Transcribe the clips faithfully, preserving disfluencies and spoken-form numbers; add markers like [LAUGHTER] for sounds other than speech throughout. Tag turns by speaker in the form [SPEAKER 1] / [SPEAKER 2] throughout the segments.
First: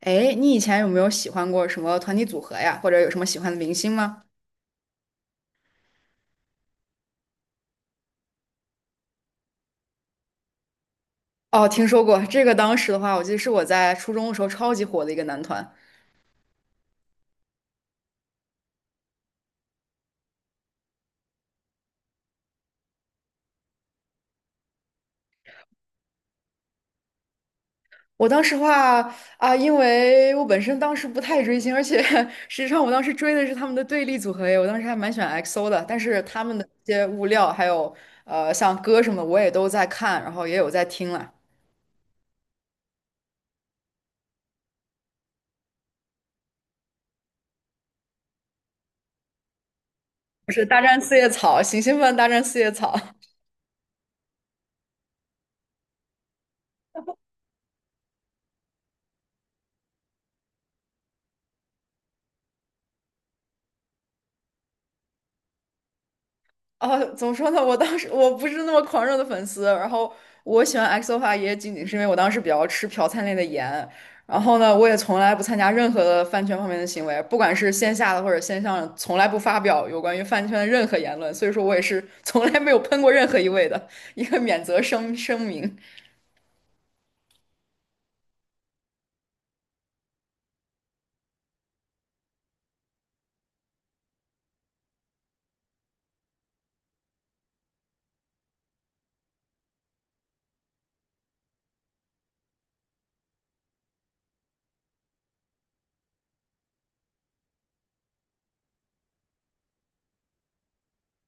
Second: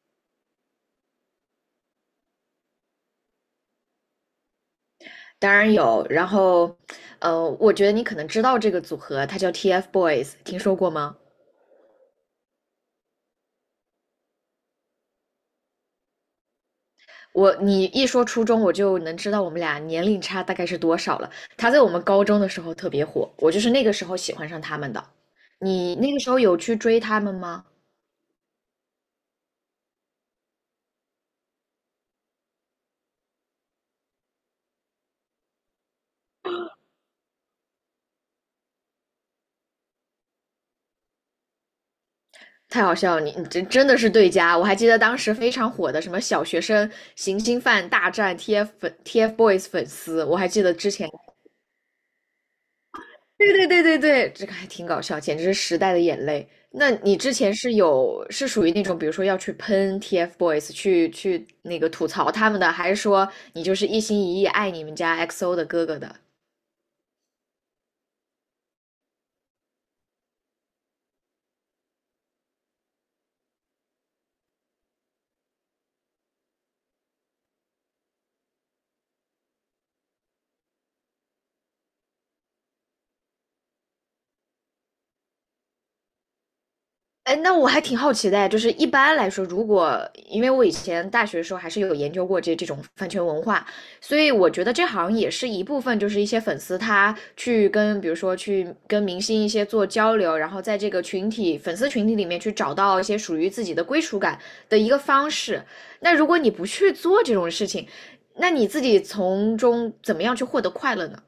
[SPEAKER 1] 哎，你以前有没有喜欢过什么团体组合呀？或者有什么喜欢的明星吗？
[SPEAKER 2] 当然有。然后，呃，我觉得你可能知道这个组合，它叫 TFBOYS，听说过吗？
[SPEAKER 1] 哦，听说过这个。当时的话，我记得是我在初中的时候超级火的一个男团。
[SPEAKER 2] 我你一说初中，我就能知道我们俩年龄差大概是多少了。他在我们高中的时候特别火，我就是那个时候喜欢上他们的。你那个时候有去追他们吗？
[SPEAKER 1] 我当时话啊，因为我本身当时不太追星，而且 [LAUGHS] 实际上我当时追的是他们的对立组合耶。我当时还蛮喜欢 X O 的，但是他们的一些物料还有呃像歌什么的我也都在看，然后也有在听了。
[SPEAKER 2] 太好笑了，你你真真的是对家。我还记得当时非常火的什么小学生行星饭大战 T F 粉 TFBOYS 粉丝，我还
[SPEAKER 1] 就
[SPEAKER 2] 记
[SPEAKER 1] 是
[SPEAKER 2] 得
[SPEAKER 1] 大
[SPEAKER 2] 之
[SPEAKER 1] 战
[SPEAKER 2] 前
[SPEAKER 1] 四叶草，行星们大战四叶草。
[SPEAKER 2] 对对对对对，这个还挺搞笑，简直是时代的眼泪。那你之前是有是属于那种，比如说要去喷 TFBOYS，去去那个吐槽他们的，还是说你就是一心一意爱你们家 X O 的哥哥的？
[SPEAKER 1] 哦，怎么说呢？我当时我不是那么狂热的粉丝，然后我喜欢 x o 的话，也仅仅是因为我当时比较吃朴灿烈的颜，然后呢，我也从来不参加任何的饭圈方面的行为，不管是线下的或者线上的从来不发表有关于饭圈的任何言论，所以说我也是从来没有喷过任何一位的一个免责声声明。
[SPEAKER 2] 哎，那我还挺好奇的。就是一般来说，如果因为我以前大学的时候还是有研究过这这种饭圈文化，所以我觉得这好像也是一部分，就是一些粉丝他去跟，比如说去跟明星一些做交流，然后在这个群体粉丝群体里面去找到一些属于自己的归属感的一个方式。那如果你不去做这种事情，那你自己从中怎么样去获得快乐呢？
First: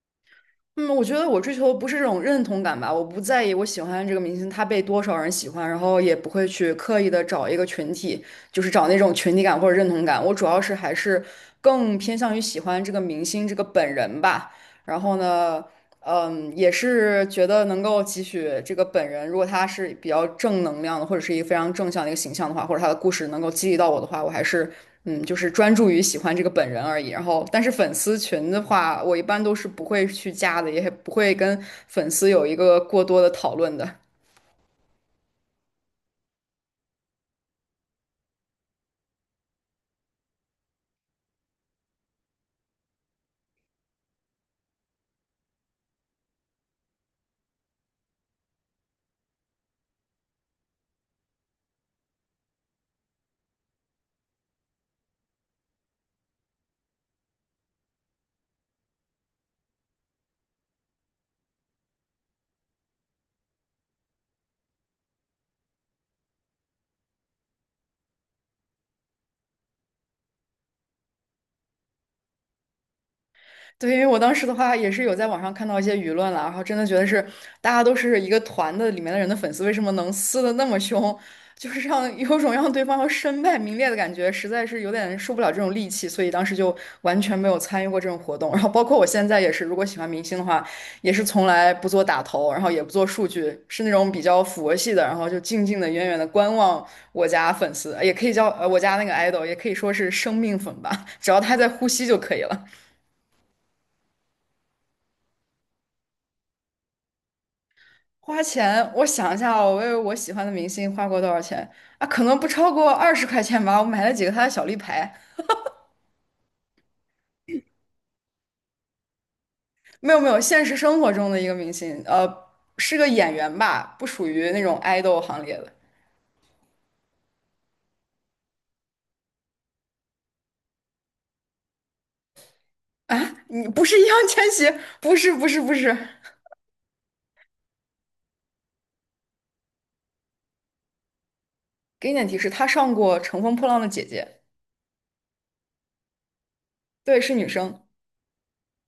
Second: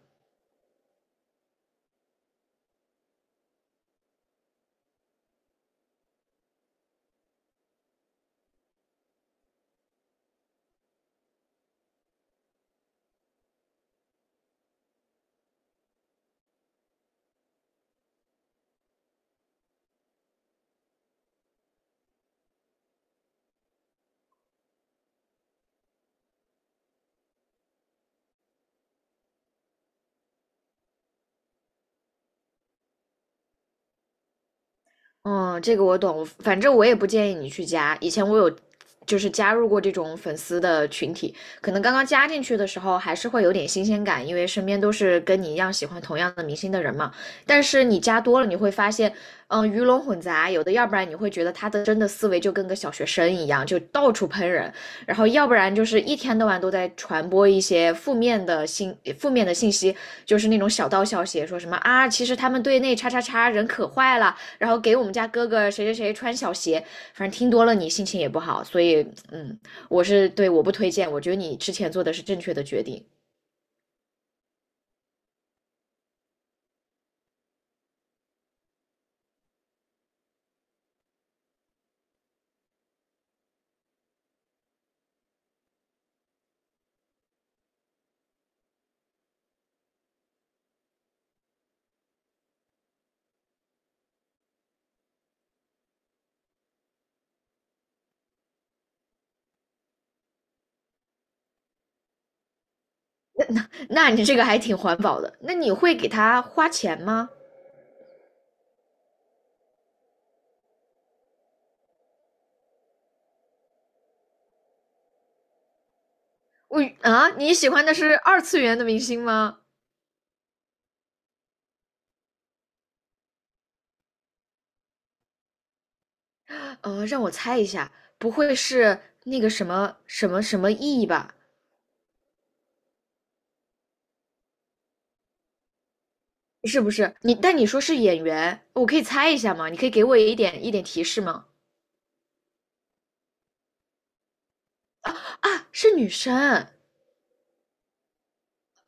[SPEAKER 1] 嗯，我觉得我追求的不是这种认同感吧，我不在意我喜欢这个明星他被多少人喜欢，然后也不会去刻意的找一个群体，就是找那种群体感或者认同感。我主要是还是更偏向于喜欢这个明星这个本人吧。然后呢，嗯，也是觉得能够汲取这个本人，如果他是比较正能量的，或者是一个非常正向的一个形象的话，或者他的故事能够激励到我的话，我还是嗯，就是专注于喜欢这个本人而已。然后，但是粉丝群的话，我一般都是不会去加的，也不会跟粉丝有一个过多的讨论的。
[SPEAKER 2] 嗯，这个我懂，反正我也不建议你去加。以前我有就是加入过这种粉丝的群体，可能刚刚加进去的时候还是会有点新鲜感，因为身边都是跟你一样喜欢同样的明星的人嘛。但是你加多了，你会发现，嗯，鱼龙混杂，有的要不然你会觉得他的真的思维就跟个小学生一样，就到处喷人；然后要不然就是一天到晚都在传播一些负面的信负面的信息，就是那种小道消息，说什么啊，其实他们队内叉叉叉人可坏了，然后给我们家哥哥谁谁谁穿小鞋，反正听多了你心情也不好，所以嗯，我是对我不推荐，我觉得你之前做的是正确的决定。
[SPEAKER 1] 对，因为我当时的话也是有在网上看到一些舆论了，然后真的觉得是大家都是一个团的里面的人的粉丝，为什么能撕的那么凶？[LAUGHS] 就是让有种让对方要身败名裂的感觉，实在是有点受不了这种戾气，所以当时就完全没有参与过这种活动。然后包括我现在也是，如果喜欢明星的话，也是从来不做打头，然后也不做数据，是那种比较佛系的，然后就静静的、远远的观望我家粉丝，也可以叫呃我家那个 idol,也可以说是生命粉吧，只要他在呼吸就可以了。
[SPEAKER 2] 那你这个还挺环保的，那你会给他花钱吗？
[SPEAKER 1] 花钱，我想一下哦，我为我喜欢的明星花过多少钱啊？可能不超过二十块钱吧。我买了几个他的小立牌。
[SPEAKER 2] 我啊，你喜欢的是二次元的明星吗？
[SPEAKER 1] 没有没有，现实生活中的一个明星，呃，是个演员吧，不属于那种爱豆行列的
[SPEAKER 2] 呃，让我猜一下，不会是那个什么什么什么 E 吧？
[SPEAKER 1] 啊。你不是易烊千玺？不是不是不是。
[SPEAKER 2] 是不是你？但你说是演员，我可以猜一下吗？你可以给我一点一点提示吗？
[SPEAKER 1] 给你点提示，他上过《乘风破浪的姐姐》，
[SPEAKER 2] 啊，是女生。
[SPEAKER 1] 对，是女生。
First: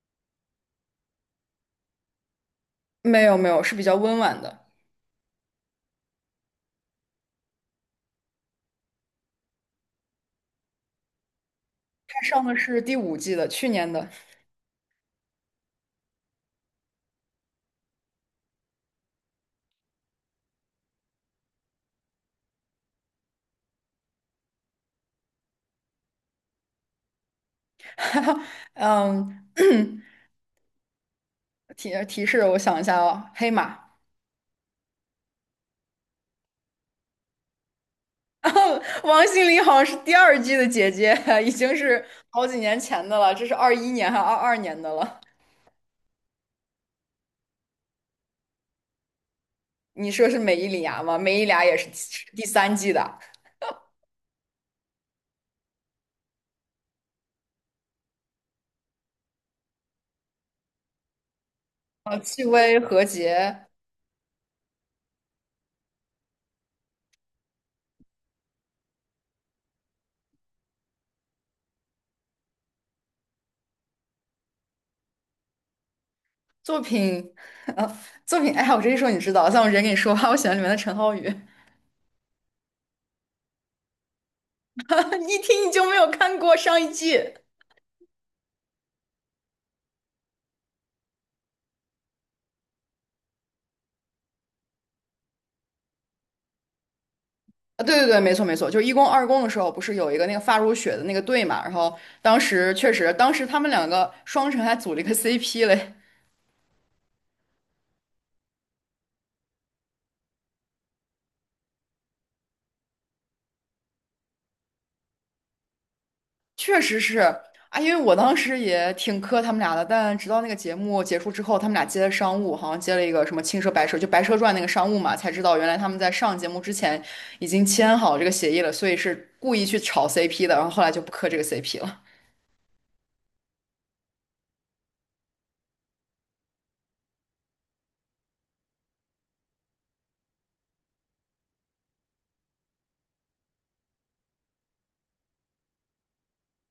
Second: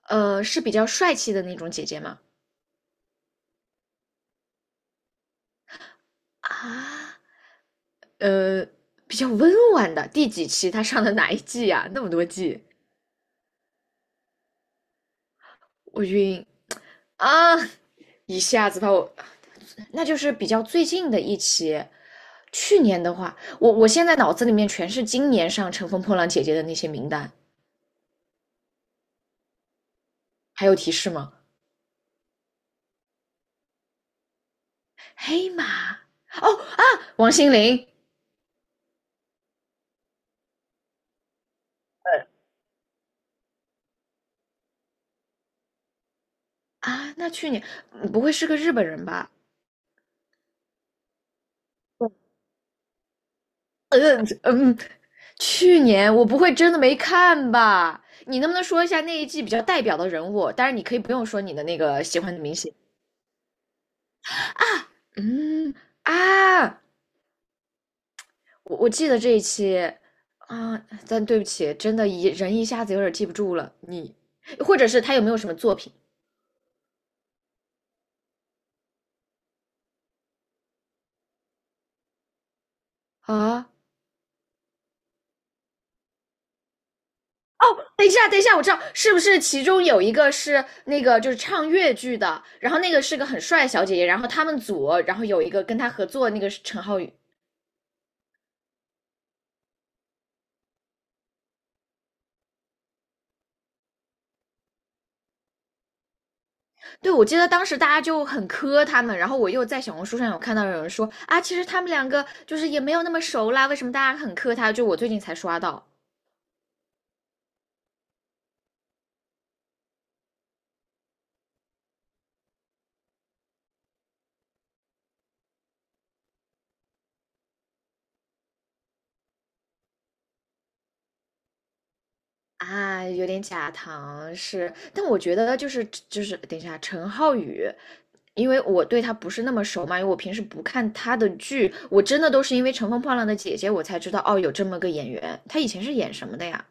[SPEAKER 2] 呃，是比较帅气的那种姐姐吗？
[SPEAKER 1] 没有没有，是比较温婉的。
[SPEAKER 2] 啊，呃，比较温婉的，第几期她上的哪一季呀、那么
[SPEAKER 1] 他
[SPEAKER 2] 多
[SPEAKER 1] 上的
[SPEAKER 2] 季？
[SPEAKER 1] 是第五季的，去年的。
[SPEAKER 2] 我晕啊！一下子把我，那就是比较最近的一期。去年的话，我我现在脑子里面全是今年上《乘风破浪》姐姐的那些名单。
[SPEAKER 1] [LAUGHS] 嗯，
[SPEAKER 2] 还有提示吗？
[SPEAKER 1] [CLEARS THROAT] 提提示，我想一下哦，黑马。
[SPEAKER 2] 黑马哦啊，王心凌。
[SPEAKER 1] [LAUGHS] 然后王心凌好像是第二季的姐姐，[LAUGHS] 已经是好几年前的了，这是二一年还二二年的了。
[SPEAKER 2] 啊，那去年嗯不会是个日本人吧？
[SPEAKER 1] 你说是美依礼芽吗？美依礼芽也是
[SPEAKER 2] 对，
[SPEAKER 1] 第三季的。
[SPEAKER 2] 嗯嗯，去年我不会真的没看吧？你能不能说一下那一季比较代表的人物？当然，你可以不用说你的那个
[SPEAKER 1] 呃，
[SPEAKER 2] 喜欢的
[SPEAKER 1] 戚
[SPEAKER 2] 明星。
[SPEAKER 1] 薇、何洁
[SPEAKER 2] 嗯啊，我我记得这一期啊，但对不起，真的一人一下子有点记不住了。你或者是他有没有什么作品
[SPEAKER 1] 作品，[LAUGHS] 呃，作品，哎呀，我这一说你知道，但我直接跟你说吧，[LAUGHS] 我喜欢里面的陈浩宇，
[SPEAKER 2] 啊？
[SPEAKER 1] [LAUGHS] 一听你就没有看过上一季。
[SPEAKER 2] 哦，等一下，等一下，我知道是不是其中有一个是那个就是唱越剧的，然后那个是个很帅的小姐姐，然后他们组，然后有一个跟他合作的那个是陈浩宇。
[SPEAKER 1] 啊，对对对，没错没错，就是一公二公的时候，不是有一个那个发如雪的那个队嘛？然后当时确实，当时他们两个双城还组了一个 C P 嘞。
[SPEAKER 2] 对，我记得当时大家就很磕他们，然后我又在小红书上有看到有人说啊，其实他们两个就是也没有那么熟啦，为什么大家很磕他？就我最近才刷到
[SPEAKER 1] 确实是啊，因为我当时也挺磕他们俩的，但直到那个节目结束之后，他们俩接的商务，好像接了一个什么青蛇白蛇，就《白蛇传》那个商务嘛，才知道原来他们在上节目之前已经签好这个协议了，所以是故意去炒 C P 的，然后后来就不磕这个 C P 了。
[SPEAKER 2] 啊，有点假糖是，但我觉得就是就是等一下，陈浩宇因为我对他不是那么熟嘛，因为我平时不看他的剧，我真的都是因为《乘风破浪的姐姐》我才知道哦，有这么个演员，他以前是演什么的呀？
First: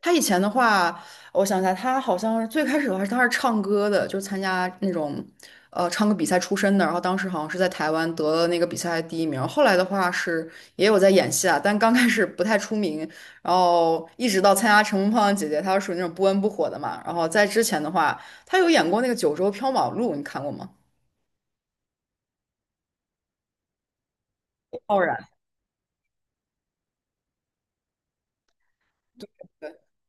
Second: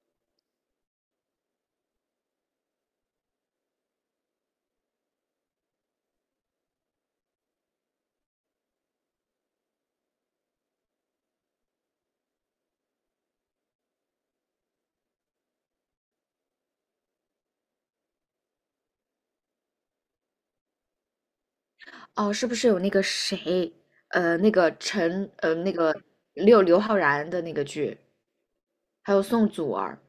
[SPEAKER 1] 他以前的话，我想一下，他好像是最开始的话，他是唱歌的，就是参加那种呃唱歌比赛出身的。然后当时好像是在台湾得了那个比赛第一名。后来的话是也有在演戏啊，但刚开始不太出名，然后一直到参加《乘风破浪姐姐》，他是属于那种不温不火的嘛。然后在之前的话，他有演过那个《九州缥缈录》，你看过吗？
[SPEAKER 2] 哦，是不是有那个谁，呃，那个
[SPEAKER 1] 傲然。
[SPEAKER 2] 陈，呃，那个刘刘昊然的那个剧，还有宋祖
[SPEAKER 1] 对。
[SPEAKER 2] 儿？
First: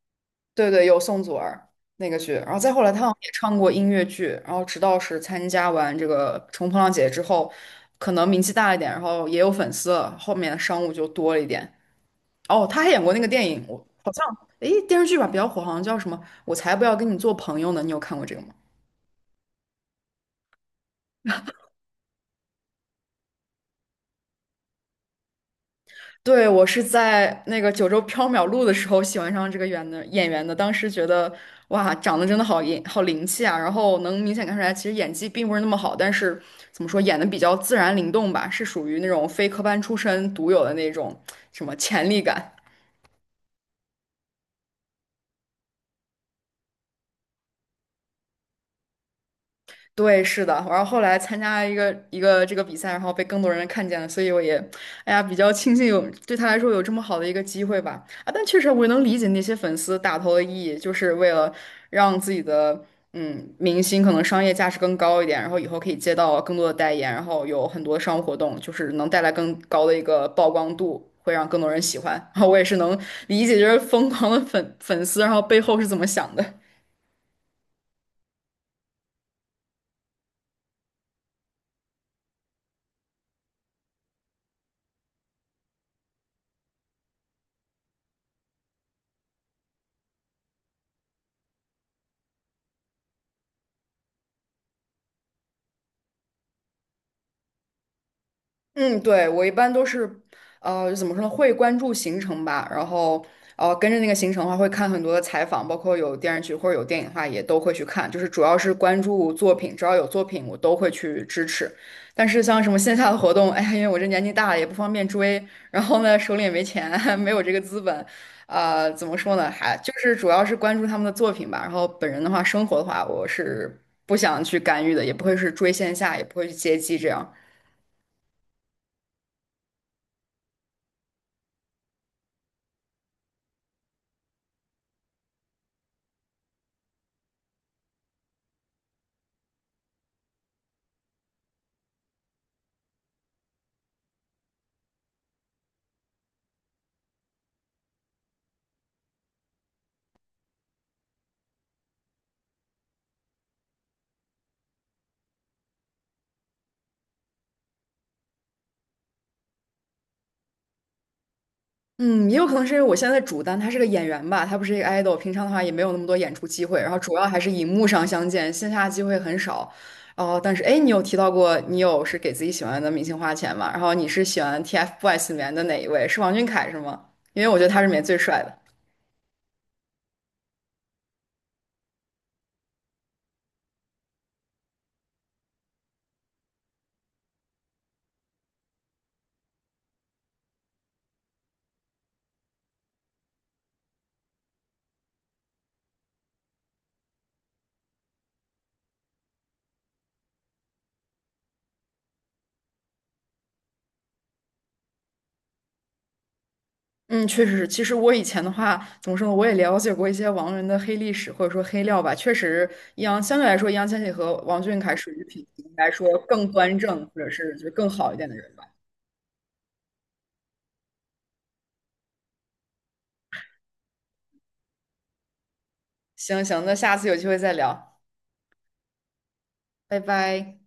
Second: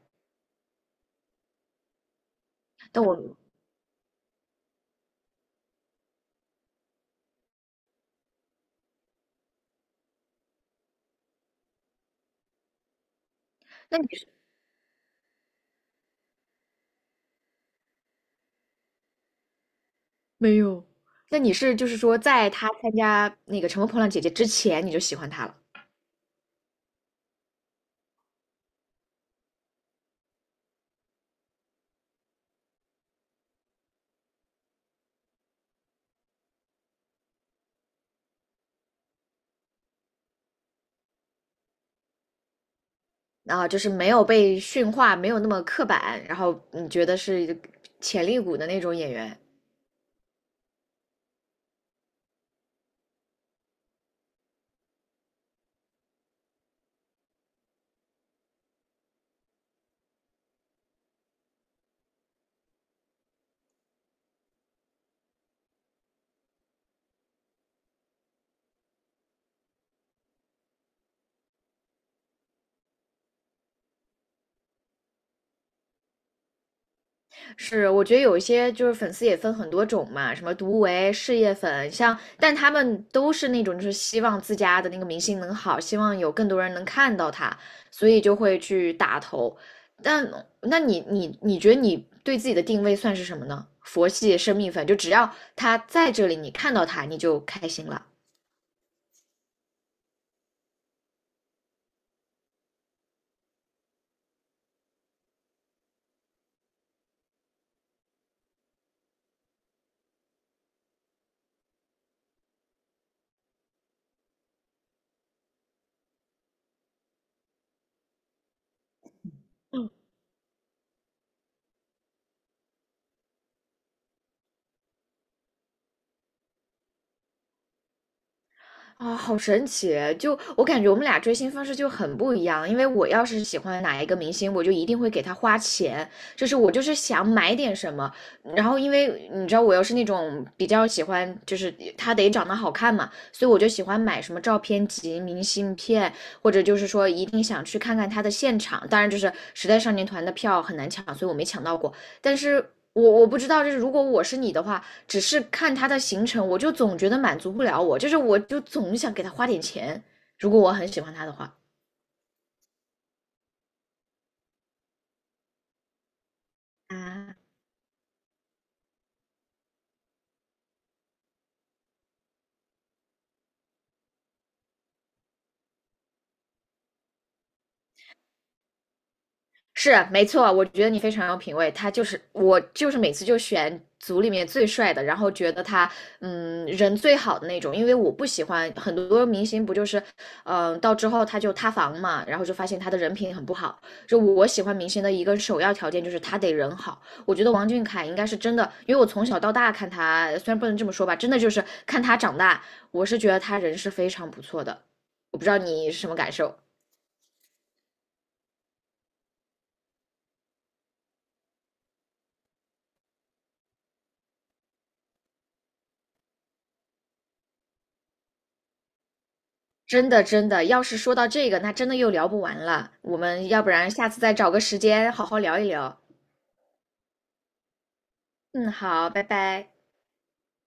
[SPEAKER 1] 对对，有宋祖儿那个剧，然后再后来他
[SPEAKER 2] 但
[SPEAKER 1] 好像也
[SPEAKER 2] 我，
[SPEAKER 1] 唱过音乐剧，然后直到是参加完这个《乘风破浪姐姐》之后，可能名气大一点，然后也有粉丝了，后面的商务就多了一点。哦，他还演过那个电影，我
[SPEAKER 2] 那你
[SPEAKER 1] 好像
[SPEAKER 2] 是
[SPEAKER 1] 诶电视剧吧比较火，好像叫什么《我才不要跟你做朋友呢》，你有看过这个吗？
[SPEAKER 2] 没有？那你是就是说，在他参加那个《乘风破浪姐姐》之前，你就喜欢他了？
[SPEAKER 1] 对，我是在那个九州缥缈录的时候喜欢上这个演的演员的，当时觉得哇，长得真的好英好灵气啊，然后能明显看出来，其实演技并不是那么好，但是怎么说，演的比较自然灵动吧，是属于那种非科班出身独有的那种什么潜力感。
[SPEAKER 2] 然后就是没有被驯化，没有那么刻板，然后你觉得是潜力股的那种演员。
[SPEAKER 1] 对，是的，然后后来参加一个一个这个比赛，然后被更多人看见了，所以我也，哎呀，比较庆幸有对他来说有这么好的一个机会吧。啊，但确实我也能理解那些粉丝打投的意义，就是为了让自己的嗯明星可能商业价值更高一点，然后以后可以接到更多的代言，然后有很多商务活动，就是能带来更高的一个曝光度，会让更多人喜欢。[LAUGHS] 然后我也是能理解，就是疯狂的粉粉丝，然后背后是怎么想的。
[SPEAKER 2] 是，我觉得有一些就是粉丝也分很多种嘛，什么独为事业粉，像，但他们都是那种就是希望自家的那个明星能好，希望有更多人能看到他，所以就会去打头。但那你你你觉得你对自己的定位算是什么呢？佛系生命粉，就只要他在这里，你看到他你就开心了。
[SPEAKER 1] 嗯，对，我一般都是，呃，怎么说呢，会关注行程吧，然后，呃，跟着那个行程的话，会看很多的采访，包括有电视剧或者有电影的话，也都会去看，就是主要是关注作品，只要有作品，我都会去支持。但是像什么线下的活动，哎呀，因为我这年纪大了，也不方便追，然后呢，手里也没钱，[LAUGHS] 没有这个资本，呃，怎么说呢，还就是主要是关注他们的作品吧。然后本人的话，生活的话，我是不想去干预的，也不会是追线下，也不会去接机这样。
[SPEAKER 2] 啊，好神奇！就我感觉我们俩追星方式就很不一样，因为我要是喜欢哪一个明星，我就一定会给他花钱，就是我就是想买点什么。然后因为你知道我又是那种比较喜欢，就是他得长得好看嘛，所以我就喜欢买什么照片集、明信片，或者就是说一定想去看看他的现场。当然，就是时代少年团的票很难抢，所以我没抢到过。但是我我不知道，就是如果我是你的话，只是看他的行程，我就总觉得满足不了我，就是我就总想给他花点钱，如果我很喜欢他的话。
[SPEAKER 1] 嗯，也有可能是因为我现在的主单他是个演员吧，他不是一个 idol,平常的话也没有那么多演出机会，然后主要
[SPEAKER 2] 啊，
[SPEAKER 1] 还是荧幕上相见，线下机会很少。哦，但是哎，你有提到过你有是给自己喜欢的明星花钱吗？然后你是喜欢 TFBOYS 里面的哪一位？是王俊凯是吗？因为我觉得他是里面最帅的。
[SPEAKER 2] 是没错，我觉得你非常有品味。他就是我，就是每次就选组里面最帅的，然后觉得他嗯人最好的那种。因为我不喜欢很多明星，不就是嗯、呃到之后他就塌房嘛，然后就发现他的人品很不好。就我喜欢明星的一个首要条件就是他得人好。我觉得王俊凯应该是真的，因为我从小到大看他，虽然不能这么说吧，真的就是看他长大，我是觉得他人是非常不错的。我不知道你是什么感受。
[SPEAKER 1] 嗯，确实是。其实我以前的话，怎么说呢？我也了解过一些王源的黑历史或者说黑料吧。确实，易烊相对来说，易烊千玺和王俊凯属于品行来说更端正，或者是就是更好一点的人。
[SPEAKER 2] 真的，真的，要是说到这个，那真的又聊不完了。我们要不然下次再找个时间好好聊一聊。
[SPEAKER 1] 行行，那下次有机会再聊，
[SPEAKER 2] 嗯，好，拜拜。
[SPEAKER 1] 拜拜。